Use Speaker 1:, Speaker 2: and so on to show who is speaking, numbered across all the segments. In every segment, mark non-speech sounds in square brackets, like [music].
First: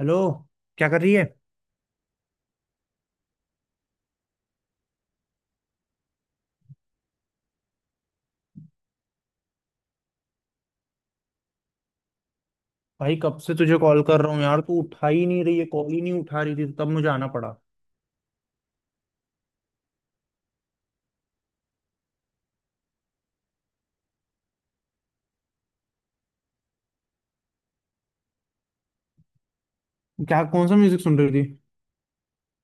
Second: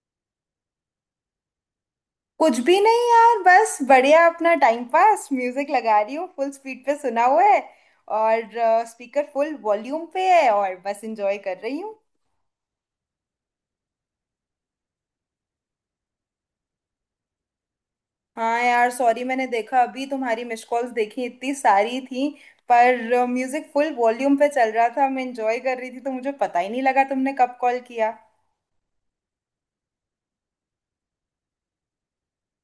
Speaker 1: Hello. क्या कर रही है?
Speaker 2: कुछ भी नहीं यार, बस बढ़िया अपना टाइम पास म्यूजिक लगा रही हूँ। फुल स्पीड पे सुना हुआ है और स्पीकर फुल वॉल्यूम पे है और बस एंजॉय कर रही हूँ।
Speaker 1: भाई कब से तुझे कॉल कर रहा हूँ यार, तू उठा ही नहीं रही है, कॉल ही नहीं उठा रही थी तो तब मुझे आना पड़ा।
Speaker 2: हाँ यार सॉरी, मैंने देखा अभी तुम्हारी मिस कॉल्स देखी, इतनी सारी थी। पर म्यूजिक फुल वॉल्यूम पे चल रहा था, मैं एंजॉय कर रही थी तो मुझे पता ही नहीं लगा तुमने कब कॉल किया।
Speaker 1: क्या, कौन सा म्यूजिक सुन रही थी?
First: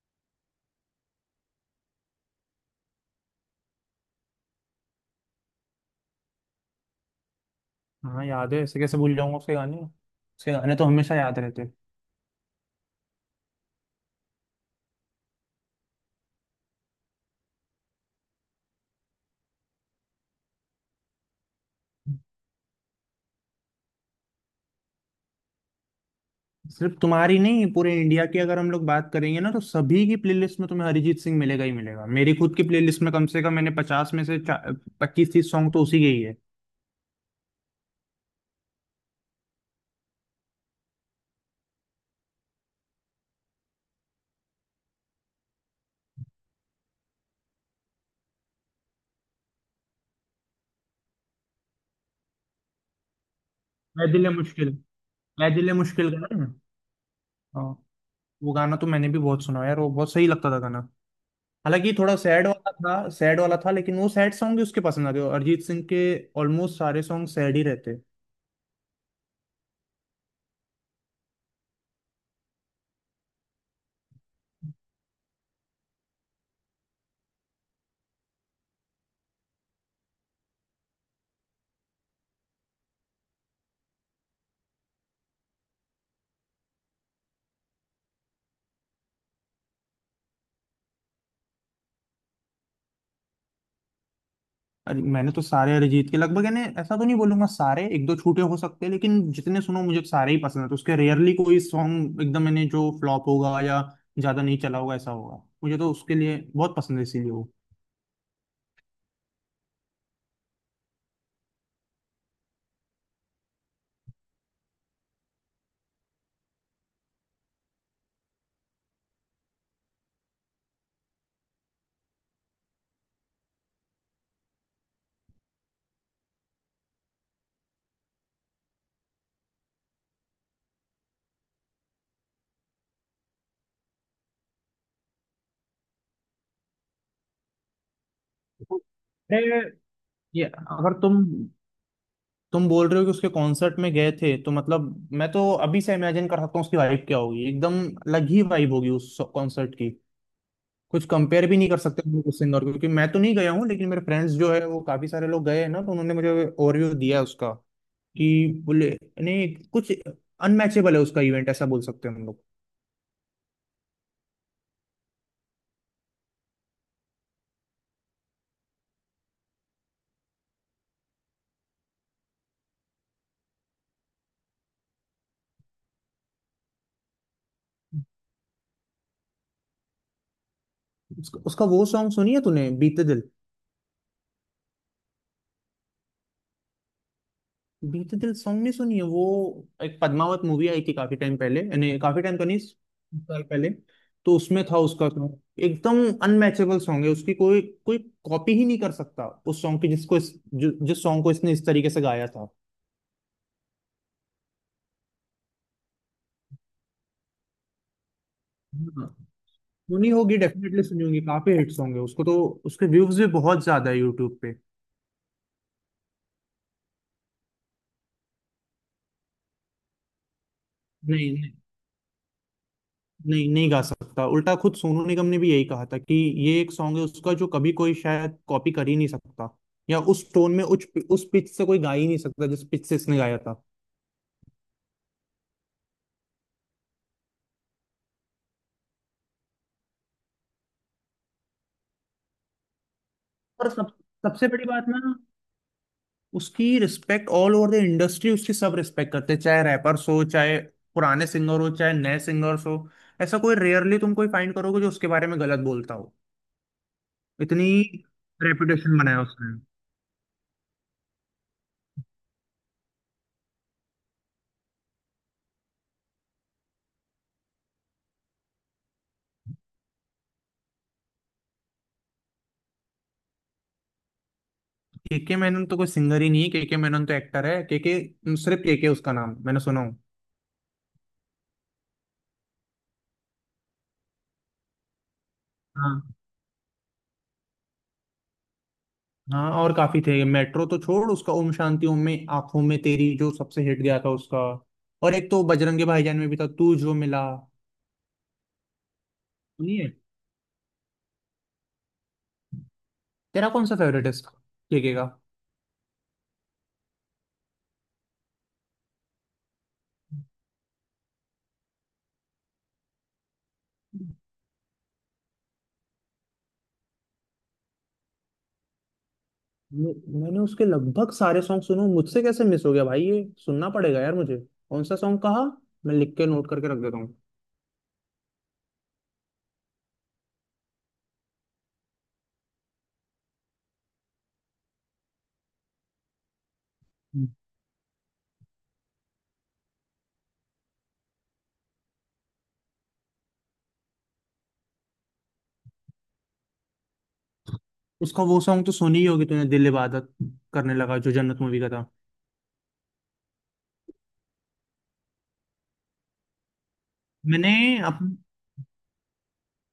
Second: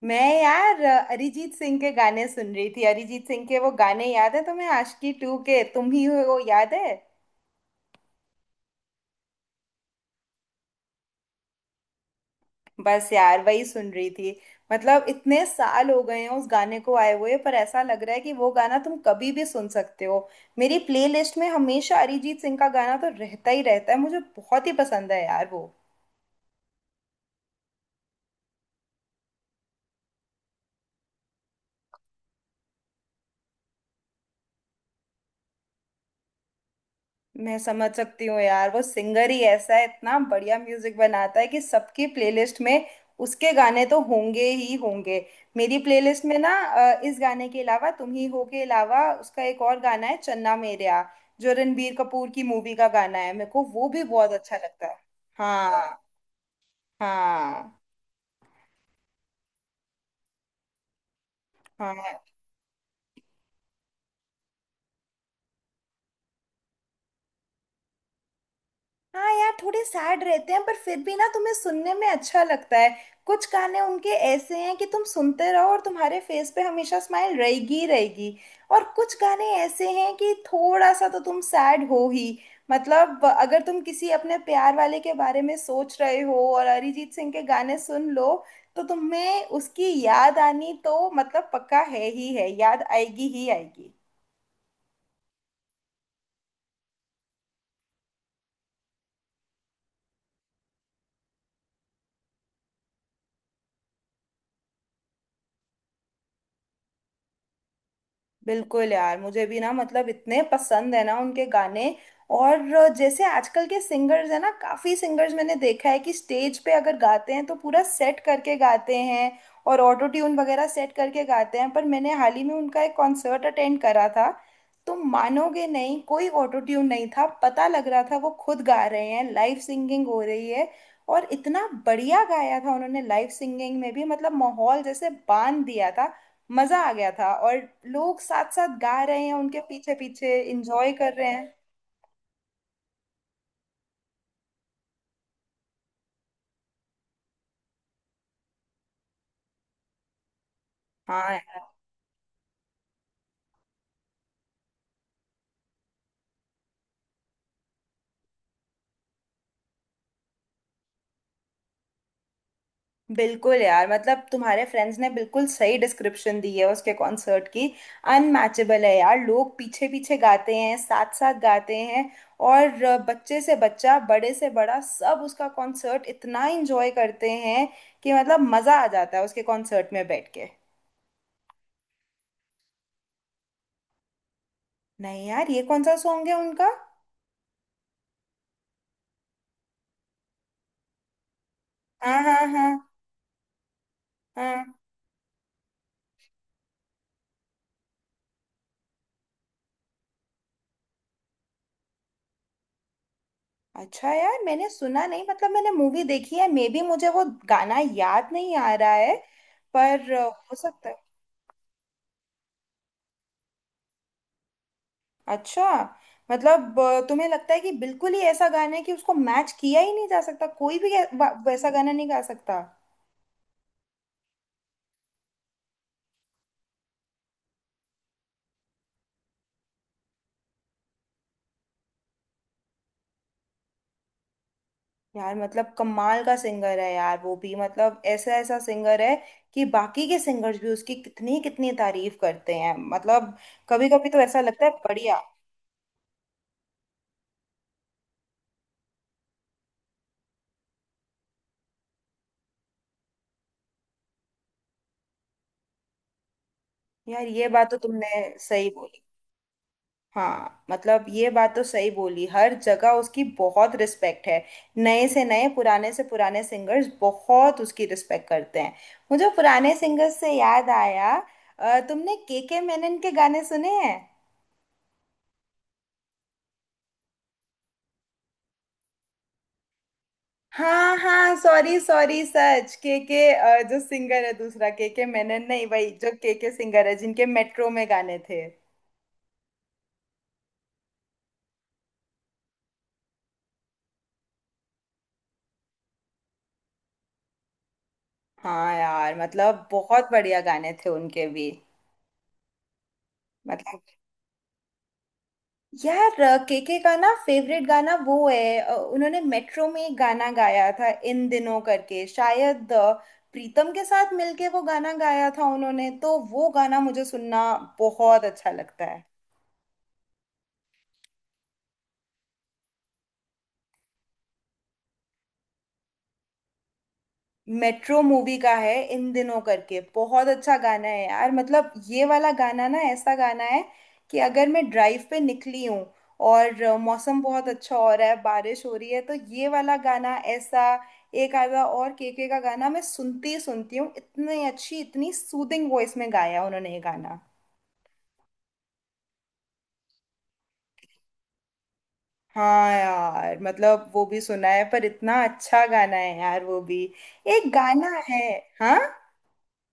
Speaker 2: मैं यार अरिजीत सिंह के गाने सुन रही थी। अरिजीत सिंह के वो गाने याद है तुम्हें आशिकी टू के, तुम ही हो, याद है?
Speaker 1: हाँ याद है, ऐसे कैसे भूल जाऊंगा? उसके गाने, उसके गाने तो हमेशा याद रहते हैं।
Speaker 2: बस यार वही सुन रही थी। मतलब इतने साल हो गए हैं उस गाने को आए हुए, पर ऐसा लग रहा है कि वो गाना तुम कभी भी सुन सकते हो। मेरी प्लेलिस्ट में हमेशा अरिजीत सिंह का गाना तो रहता ही रहता है, मुझे बहुत ही पसंद है यार वो।
Speaker 1: सिर्फ तुम्हारी नहीं, पूरे इंडिया की अगर हम लोग बात करेंगे ना, तो सभी की प्लेलिस्ट में तुम्हें अरिजीत सिंह मिलेगा ही मिलेगा। मेरी खुद की प्लेलिस्ट में कम से कम मैंने 50 में से 25 30 सॉन्ग तो उसी के ही है।
Speaker 2: मैं समझ सकती हूँ यार, वो सिंगर ही ऐसा है, इतना बढ़िया म्यूजिक बनाता है कि सबकी प्लेलिस्ट में उसके गाने तो होंगे ही होंगे। मेरी प्लेलिस्ट में ना इस गाने के अलावा, तुम ही हो के अलावा, उसका एक और गाना है चन्ना मेरेया, जो रणबीर कपूर की मूवी का गाना है, मेरे को वो भी
Speaker 1: मैं दिल
Speaker 2: बहुत
Speaker 1: है
Speaker 2: अच्छा
Speaker 1: मुश्किल।
Speaker 2: लगता है।
Speaker 1: मैं दिल है
Speaker 2: हाँ।
Speaker 1: मुश्किल का ना? हाँ।
Speaker 2: हाँ।
Speaker 1: वो गाना तो मैंने भी बहुत सुना यार, वो बहुत सही लगता था गाना। हालांकि ये थोड़ा
Speaker 2: हाँ।
Speaker 1: सैड वाला था, सैड वाला था, लेकिन वो सैड सॉन्ग भी उसके पसंद आ गए अरिजीत सिंह के। ऑलमोस्ट सारे सॉन्ग सैड ही रहते।
Speaker 2: हाँ यार, थोड़े सैड रहते हैं पर फिर भी ना तुम्हें सुनने में अच्छा लगता है। कुछ गाने उनके ऐसे हैं कि तुम सुनते रहो और तुम्हारे फेस पे हमेशा स्माइल रहेगी ही रहेगी। और कुछ गाने ऐसे हैं कि थोड़ा सा तो तुम सैड हो ही। मतलब अगर तुम किसी अपने प्यार वाले के बारे में सोच रहे हो और अरिजीत सिंह के गाने सुन लो, तो तुम्हें उसकी याद आनी तो मतलब पक्का है ही है, याद आएगी ही आएगी।
Speaker 1: अरे मैंने तो सारे अरिजीत के लगभग, यानी ऐसा तो नहीं बोलूंगा सारे, एक दो छूटे हो सकते हैं, लेकिन जितने सुनो मुझे तो सारे ही पसंद है। तो उसके रेयरली कोई सॉन्ग एकदम, मैंने जो फ्लॉप होगा या ज्यादा नहीं चला होगा ऐसा होगा। मुझे तो उसके लिए बहुत पसंद है, इसीलिए वो।
Speaker 2: बिल्कुल यार, मुझे भी ना मतलब इतने पसंद है ना उनके गाने। और जैसे आजकल के सिंगर्स है ना, काफी सिंगर्स मैंने देखा है कि स्टेज पे अगर गाते हैं तो पूरा सेट करके गाते हैं, और ऑटो ट्यून वगैरह सेट करके गाते हैं। पर मैंने हाल ही में उनका एक कॉन्सर्ट अटेंड करा था, तो मानोगे नहीं, कोई ऑटो ट्यून नहीं था, पता लग रहा था वो खुद गा रहे हैं, लाइव सिंगिंग हो रही है। और इतना बढ़िया गाया था उन्होंने लाइव सिंगिंग में भी, मतलब माहौल जैसे बांध दिया था। मजा आ गया था। और लोग साथ साथ गा रहे हैं, उनके
Speaker 1: अरे,
Speaker 2: पीछे पीछे
Speaker 1: ये
Speaker 2: इंजॉय
Speaker 1: अगर
Speaker 2: कर
Speaker 1: तुम
Speaker 2: रहे हैं।
Speaker 1: तुम बोल रहे हो कि उसके कॉन्सर्ट में गए थे, तो मतलब मैं तो अभी से इमेजिन कर सकता हूँ उसकी वाइब क्या होगी। एकदम अलग ही वाइब होगी उस कॉन्सर्ट की। कुछ
Speaker 2: हाँ
Speaker 1: कंपेयर भी नहीं
Speaker 2: यार।
Speaker 1: कर सकते हम लोग उस इंदौर को, क्योंकि मैं तो नहीं गया हूँ, लेकिन मेरे फ्रेंड्स जो है वो काफी सारे लोग गए हैं ना, तो उन्होंने मुझे ओवरव्यू दिया है उसका कि बोले, नहीं कुछ अनमैचेबल है उसका इवेंट, ऐसा बोल सकते हैं हम लोग।
Speaker 2: बिल्कुल यार, मतलब तुम्हारे फ्रेंड्स ने बिल्कुल सही डिस्क्रिप्शन दी है उसके कॉन्सर्ट की। अनमैचेबल है यार, लोग पीछे पीछे गाते हैं, साथ साथ गाते हैं। और बच्चे से बच्चा, बड़े से बड़ा, सब उसका कॉन्सर्ट इतना इंजॉय करते हैं कि मतलब मजा आ जाता है उसके कॉन्सर्ट में बैठ के।
Speaker 1: उसका वो सॉन्ग सुनी है तूने, बीते दिल?
Speaker 2: नहीं यार, ये कौन सा सॉन्ग है उनका?
Speaker 1: बीते दिल सॉन्ग नहीं सुनी है वो? एक पद्मावत मूवी आई थी काफी टाइम पहले, यानी
Speaker 2: हाँ
Speaker 1: काफी टाइम तो
Speaker 2: हाँ
Speaker 1: नहीं,
Speaker 2: हाँ।
Speaker 1: कुछ साल पहले। तो उसमें
Speaker 2: हाँ।
Speaker 1: था उसका song। एकदम अनमैचेबल सॉन्ग है उसकी। कोई कोई कॉपी ही नहीं कर सकता उस सॉन्ग की जिस सॉन्ग को इसने इस तरीके से गाया
Speaker 2: अच्छा यार, मैंने सुना नहीं। मतलब मैंने मूवी देखी है, मे बी मुझे वो गाना याद नहीं आ रहा
Speaker 1: था।
Speaker 2: है।
Speaker 1: सुनी
Speaker 2: पर
Speaker 1: होगी
Speaker 2: हो
Speaker 1: डेफिनेटली,
Speaker 2: सकता है।
Speaker 1: सुनी होगी, काफी हिट्स होंगे उसको तो। उसके व्यूज भी बहुत ज्यादा है यूट्यूब पे।
Speaker 2: अच्छा। मतलब तुम्हें लगता है कि बिल्कुल ही ऐसा गाना है कि उसको मैच किया ही नहीं जा सकता, कोई भी
Speaker 1: नहीं नहीं।
Speaker 2: वैसा गाना नहीं गा सकता?
Speaker 1: नहीं नहीं गा सकता, उल्टा खुद सोनू निगम ने भी यही कहा था कि ये एक सॉन्ग है उसका जो कभी कोई शायद कॉपी कर ही नहीं सकता। या उस टोन में, उस पिच से कोई गा ही नहीं सकता जिस पिच से इसने गाया था।
Speaker 2: यार मतलब कमाल का सिंगर है यार वो भी, मतलब ऐसा ऐसा सिंगर है कि बाकी के सिंगर्स भी उसकी कितनी कितनी तारीफ करते हैं। मतलब
Speaker 1: और
Speaker 2: कभी
Speaker 1: सब
Speaker 2: कभी तो ऐसा
Speaker 1: सबसे
Speaker 2: लगता
Speaker 1: बड़ी
Speaker 2: है,
Speaker 1: बात ना,
Speaker 2: बढ़िया।
Speaker 1: उसकी respect all over the industry, उसकी सब रिस्पेक्ट करते हैं, चाहे रैपर्स हो, चाहे पुराने सिंगर हो, चाहे नए सिंगर्स हो। ऐसा कोई रेयरली तुम कोई फाइंड करोगे जो उसके बारे में गलत बोलता हो।
Speaker 2: यार ये
Speaker 1: इतनी
Speaker 2: बात तो तुमने सही
Speaker 1: रेपुटेशन
Speaker 2: बोली।
Speaker 1: बनाया उसने।
Speaker 2: हाँ, मतलब ये बात तो सही बोली, हर जगह उसकी बहुत रिस्पेक्ट है। नए से नए, पुराने से पुराने सिंगर्स बहुत उसकी रिस्पेक्ट करते हैं। मुझे पुराने सिंगर्स से याद आया, तुमने के मेनन के गाने सुने हैं?
Speaker 1: केके मैनन तो कोई सिंगर ही नहीं है, केके मैनन तो एक्टर है। केके, सिर्फ केके उसका नाम मैंने सुना हूँ।
Speaker 2: हाँ हाँ, सॉरी सॉरी, सच के, जो सिंगर है, दूसरा। के मेनन नहीं भाई,
Speaker 1: हाँ
Speaker 2: जो के सिंगर है, जिनके मेट्रो में गाने थे।
Speaker 1: हाँ, और काफी थे, मेट्रो तो छोड़, उसका ओम शांति ओम में आंखों में तेरी जो सबसे हिट गया था उसका। और एक तो बजरंगी भाईजान में भी था, तू जो मिला।
Speaker 2: हाँ यार, मतलब
Speaker 1: सुनिए,
Speaker 2: बहुत बढ़िया गाने थे उनके भी।
Speaker 1: तेरा कौन सा
Speaker 2: मतलब।
Speaker 1: फेवरेट है इसका? केके का।
Speaker 2: यार केके का ना फेवरेट गाना वो है, उन्होंने मेट्रो में एक गाना गाया था इन दिनों करके, शायद प्रीतम के साथ मिलके वो गाना गाया था उन्होंने, तो वो गाना मुझे सुनना बहुत अच्छा लगता है।
Speaker 1: मैं- मैंने उसके लगभग सारे सॉन्ग सुने, मुझसे कैसे मिस हो गया भाई? ये सुनना पड़ेगा यार मुझे। कौन सा सॉन्ग कहा, मैं लिख के नोट करके रख देता हूँ।
Speaker 2: मेट्रो मूवी का है इन दिनों करके, बहुत अच्छा गाना है यार, मतलब ये वाला गाना ना ऐसा गाना है कि अगर मैं ड्राइव पे निकली हूँ और मौसम बहुत अच्छा हो रहा है, बारिश हो रही है, तो ये वाला गाना ऐसा। एक आधा और केके का गाना मैं सुनती ही सुनती हूँ, इतनी अच्छी, इतनी सूदिंग वॉइस में गाया उन्होंने ये गाना।
Speaker 1: उसका वो सॉन्ग तो सुनी ही होगी तूने, दिल इबादत करने लगा, जो जन्नत मूवी का था।
Speaker 2: हाँ यार, मतलब वो भी सुना है, पर इतना अच्छा गाना है यार वो भी। एक
Speaker 1: मैंने
Speaker 2: गाना
Speaker 1: अप,
Speaker 2: है। हाँ।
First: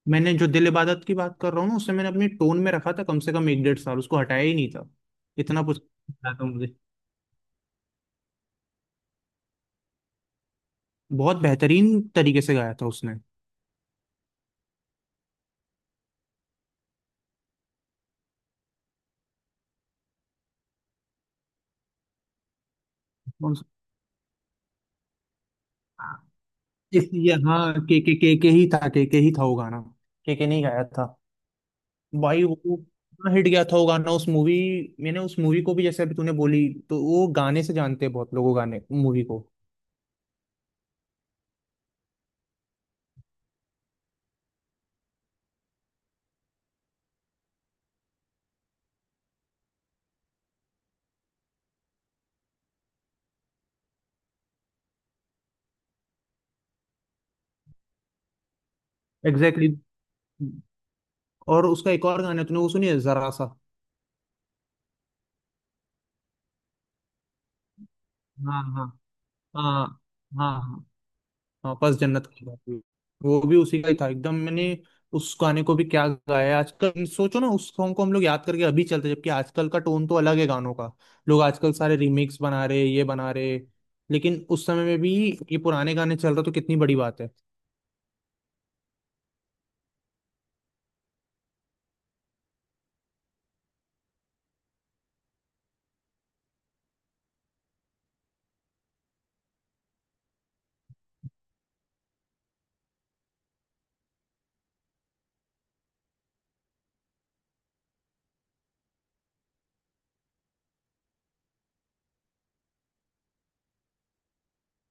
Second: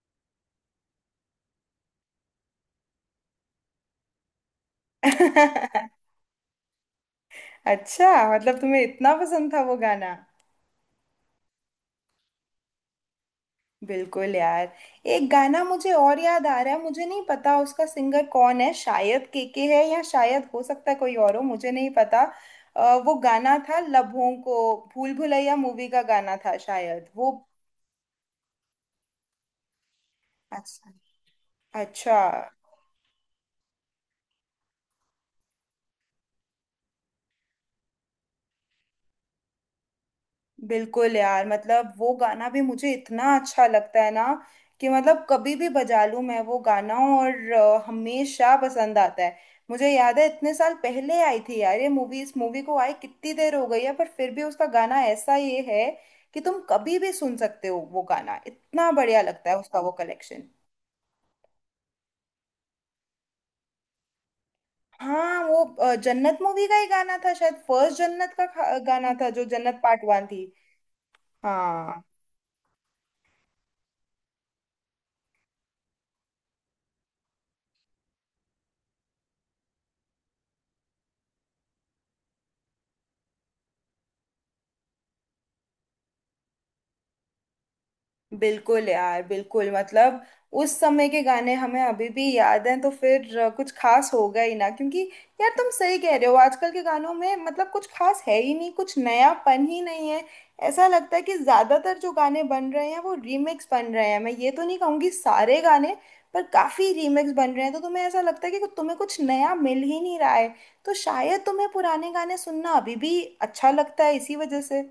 Speaker 1: मैंने जो दिल इबादत की बात कर रहा हूँ ना, उसे मैंने अपनी टोन में रखा था, कम से कम एक डेढ़ साल उसको हटाया ही नहीं था। इतना कुछ
Speaker 2: [laughs]
Speaker 1: गाया था तो मुझे,
Speaker 2: अच्छा। मतलब तुम्हें इतना पसंद था वो गाना?
Speaker 1: बहुत बेहतरीन तरीके से गाया था उसने।
Speaker 2: बिल्कुल यार। एक गाना मुझे और याद आ रहा है, मुझे नहीं पता उसका सिंगर कौन है, शायद केके है या शायद हो सकता है कोई और हो, मुझे नहीं पता। वो
Speaker 1: कौन
Speaker 2: गाना
Speaker 1: सा?
Speaker 2: था लबों को। भूल भुलैया मूवी का गाना था शायद वो।
Speaker 1: इसलिए हाँ, के, के ही था, के ही था वो गाना, के नहीं गाया
Speaker 2: अच्छा।
Speaker 1: था?
Speaker 2: अच्छा।
Speaker 1: भाई वो इतना हिट गया था वो गाना उस मूवी। मैंने उस मूवी को भी, जैसे अभी तूने बोली, तो वो गाने से जानते हैं बहुत लोग, वो गाने मूवी को।
Speaker 2: बिल्कुल यार, मतलब वो गाना भी मुझे इतना अच्छा लगता है ना कि मतलब कभी भी बजा लूं मैं वो गाना और हमेशा पसंद आता है। मुझे याद है इतने साल पहले आई थी यार ये मूवी, इस मूवी को आए कितनी देर हो गई है, पर फिर भी उसका गाना ऐसा ये है कि तुम कभी भी सुन सकते हो वो गाना, इतना बढ़िया लगता है
Speaker 1: एग्जैक्टली,
Speaker 2: उसका वो कलेक्शन।
Speaker 1: exactly, और उसका एक और गाना है, तूने वो सुनी है, जरा सा।
Speaker 2: हाँ वो जन्नत मूवी का ही गाना था शायद, फर्स्ट जन्नत का
Speaker 1: हाँ हाँ
Speaker 2: गाना था, जो जन्नत
Speaker 1: हाँ,
Speaker 2: पार्ट वन थी।
Speaker 1: हाँ हाँ हाँ, बस
Speaker 2: हाँ।
Speaker 1: जन्नत की बात हुई। वो भी उसी का ही था एकदम। मैंने उस गाने को भी क्या गाया है। आजकल सोचो ना, उस सॉन्ग को हम लोग याद करके अभी चलते हैं, जबकि आजकल का टोन तो अलग है गानों का। लोग आजकल सारे रीमिक्स बना रहे, ये बना रहे, लेकिन उस समय में भी ये पुराने गाने चल रहे, तो कितनी बड़ी बात है।
Speaker 2: बिल्कुल यार बिल्कुल, मतलब उस समय के गाने हमें अभी भी याद हैं तो फिर कुछ खास होगा ही ना, क्योंकि यार तुम सही कह रहे हो, आजकल के गानों में मतलब कुछ खास है ही नहीं, कुछ नयापन ही नहीं है। ऐसा लगता है कि ज्यादातर जो गाने बन रहे हैं वो रीमिक्स बन रहे हैं। मैं ये तो नहीं कहूंगी सारे गाने, पर काफी रीमिक्स बन रहे हैं, तो तुम्हें ऐसा लगता है कि तुम्हें कुछ नया मिल ही नहीं रहा है, तो शायद तुम्हें पुराने गाने सुनना अभी भी अच्छा लगता है इसी वजह से।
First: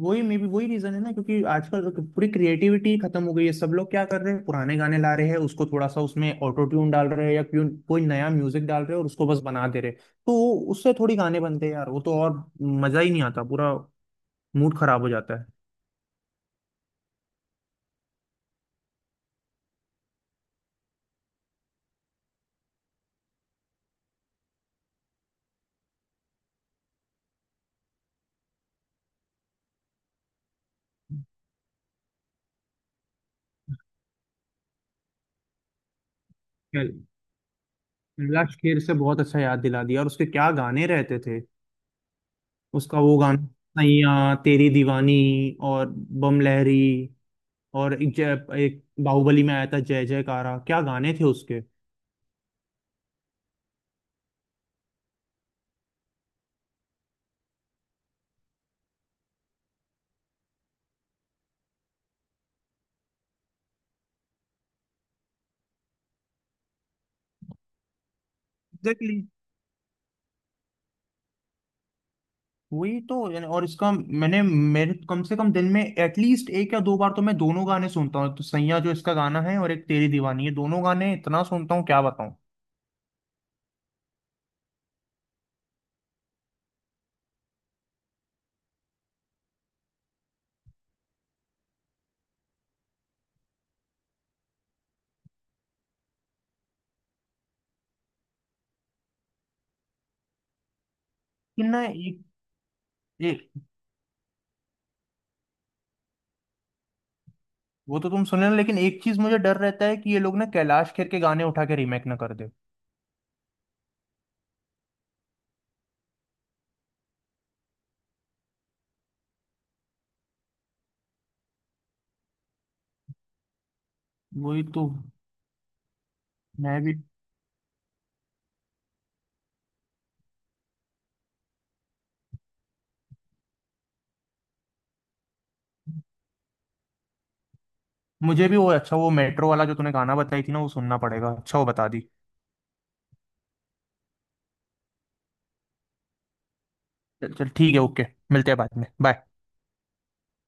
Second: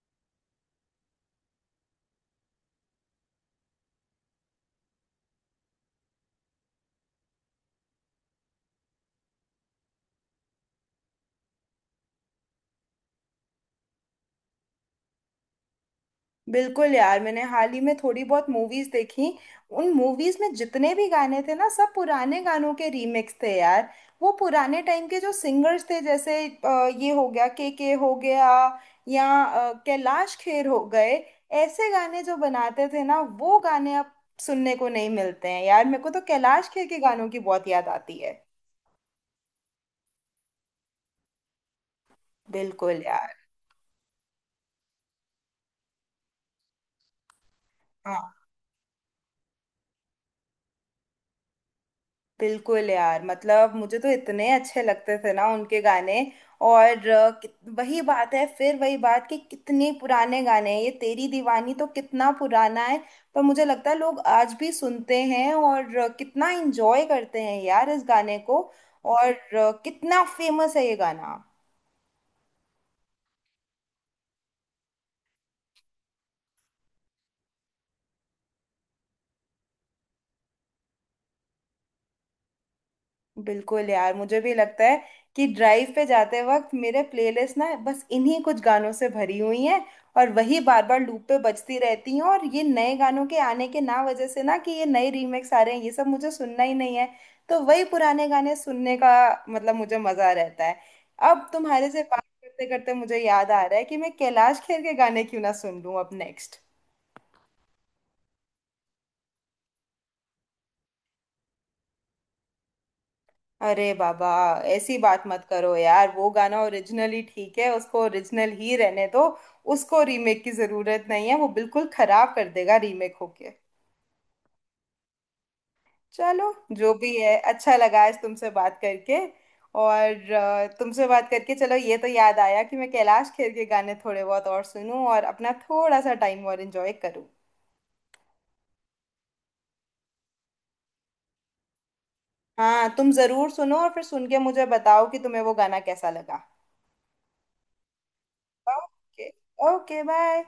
Speaker 1: वही मे भी वही रीजन है ना, क्योंकि आजकल तो पूरी क्रिएटिविटी खत्म हो गई है, सब लोग क्या कर रहे हैं, पुराने गाने ला रहे हैं, उसको थोड़ा सा उसमें ऑटो ट्यून डाल रहे हैं या क्यों कोई नया म्यूजिक डाल रहे हैं और उसको बस बना दे रहे हैं। तो उससे थोड़ी गाने बनते हैं यार वो, तो और मजा ही नहीं आता, पूरा मूड खराब हो जाता है।
Speaker 2: बिल्कुल यार, मैंने हाल ही में थोड़ी बहुत मूवीज देखी। उन मूवीज में जितने भी गाने थे ना सब पुराने गानों के रीमिक्स थे यार। वो पुराने टाइम के जो सिंगर्स थे, जैसे ये हो गया, के हो गया, या कैलाश खेर हो गए, ऐसे गाने जो बनाते थे ना, वो गाने अब सुनने को नहीं मिलते हैं यार। मेरे को तो कैलाश खेर
Speaker 1: खैर,
Speaker 2: के गानों की बहुत याद आती है।
Speaker 1: बिमला शेर से बहुत अच्छा याद दिला दिया, और उसके क्या गाने रहते थे। उसका
Speaker 2: बिल्कुल
Speaker 1: वो
Speaker 2: यार।
Speaker 1: गाना, सैया तेरी दीवानी, और बम लहरी, और एक
Speaker 2: हाँ।
Speaker 1: जय, एक बाहुबली में आया था जय जयकारा, क्या गाने थे उसके।
Speaker 2: बिल्कुल यार, मतलब मुझे तो इतने अच्छे लगते थे ना उनके गाने। और वही बात है, फिर वही बात कि कितने पुराने गाने हैं ये, तेरी दीवानी तो कितना पुराना है, पर मुझे लगता है लोग आज भी सुनते हैं और कितना एंजॉय करते हैं यार इस गाने को।
Speaker 1: एग्जैक्टली,
Speaker 2: और कितना फेमस है ये गाना।
Speaker 1: वही तो, यानी और इसका, मैंने मेरे कम से कम दिन में एटलीस्ट एक या दो बार तो मैं दोनों गाने सुनता हूँ, एक तो सैया जो इसका गाना है और एक तेरी दीवानी, ये दोनों गाने इतना सुनता हूँ क्या बताऊँ।
Speaker 2: बिल्कुल यार, मुझे भी लगता है कि ड्राइव पे जाते वक्त मेरे प्लेलिस्ट ना बस इन्हीं कुछ गानों से भरी हुई हैं, और वही बार बार लूप पे बजती रहती हैं। और ये नए गानों के आने के ना वजह से ना, कि ये नए रीमेक्स आ रहे हैं, ये सब मुझे सुनना ही नहीं है, तो वही पुराने गाने सुनने का मतलब मुझे मजा रहता है। अब
Speaker 1: लेकिन ना
Speaker 2: तुम्हारे से
Speaker 1: एक,
Speaker 2: बात करते करते मुझे याद
Speaker 1: एक
Speaker 2: आ रहा है कि मैं कैलाश खेर के गाने क्यों ना सुन लूं अब नेक्स्ट।
Speaker 1: वो तो तुम सुन लेना, लेकिन एक चीज मुझे डर रहता है कि ये लोग ना कैलाश खेर के गाने उठा के रीमेक ना कर दे।
Speaker 2: अरे बाबा, ऐसी बात मत करो यार, वो गाना ओरिजिनली ठीक है, उसको ओरिजिनल ही रहने दो। उसको रीमेक की जरूरत नहीं है, वो बिल्कुल खराब कर देगा रीमेक होके।
Speaker 1: वही तो,
Speaker 2: चलो।
Speaker 1: मैं
Speaker 2: जो
Speaker 1: भी,
Speaker 2: भी है, अच्छा लगा आज तुमसे बात करके। और तुमसे बात करके चलो ये तो याद आया कि मैं कैलाश खेर के गाने थोड़े बहुत और सुनूं और अपना थोड़ा सा टाइम और एंजॉय करूं।
Speaker 1: मुझे भी वो अच्छा, वो मेट्रो वाला जो तूने गाना बताई थी ना, वो सुनना पड़ेगा, अच्छा वो बता दी।
Speaker 2: हाँ, तुम जरूर सुनो और फिर सुन के मुझे बताओ कि तुम्हें वो गाना कैसा लगा।
Speaker 1: चल चल ठीक है, ओके। मिलते हैं बाद में, बाय।
Speaker 2: ओके। Okay bye.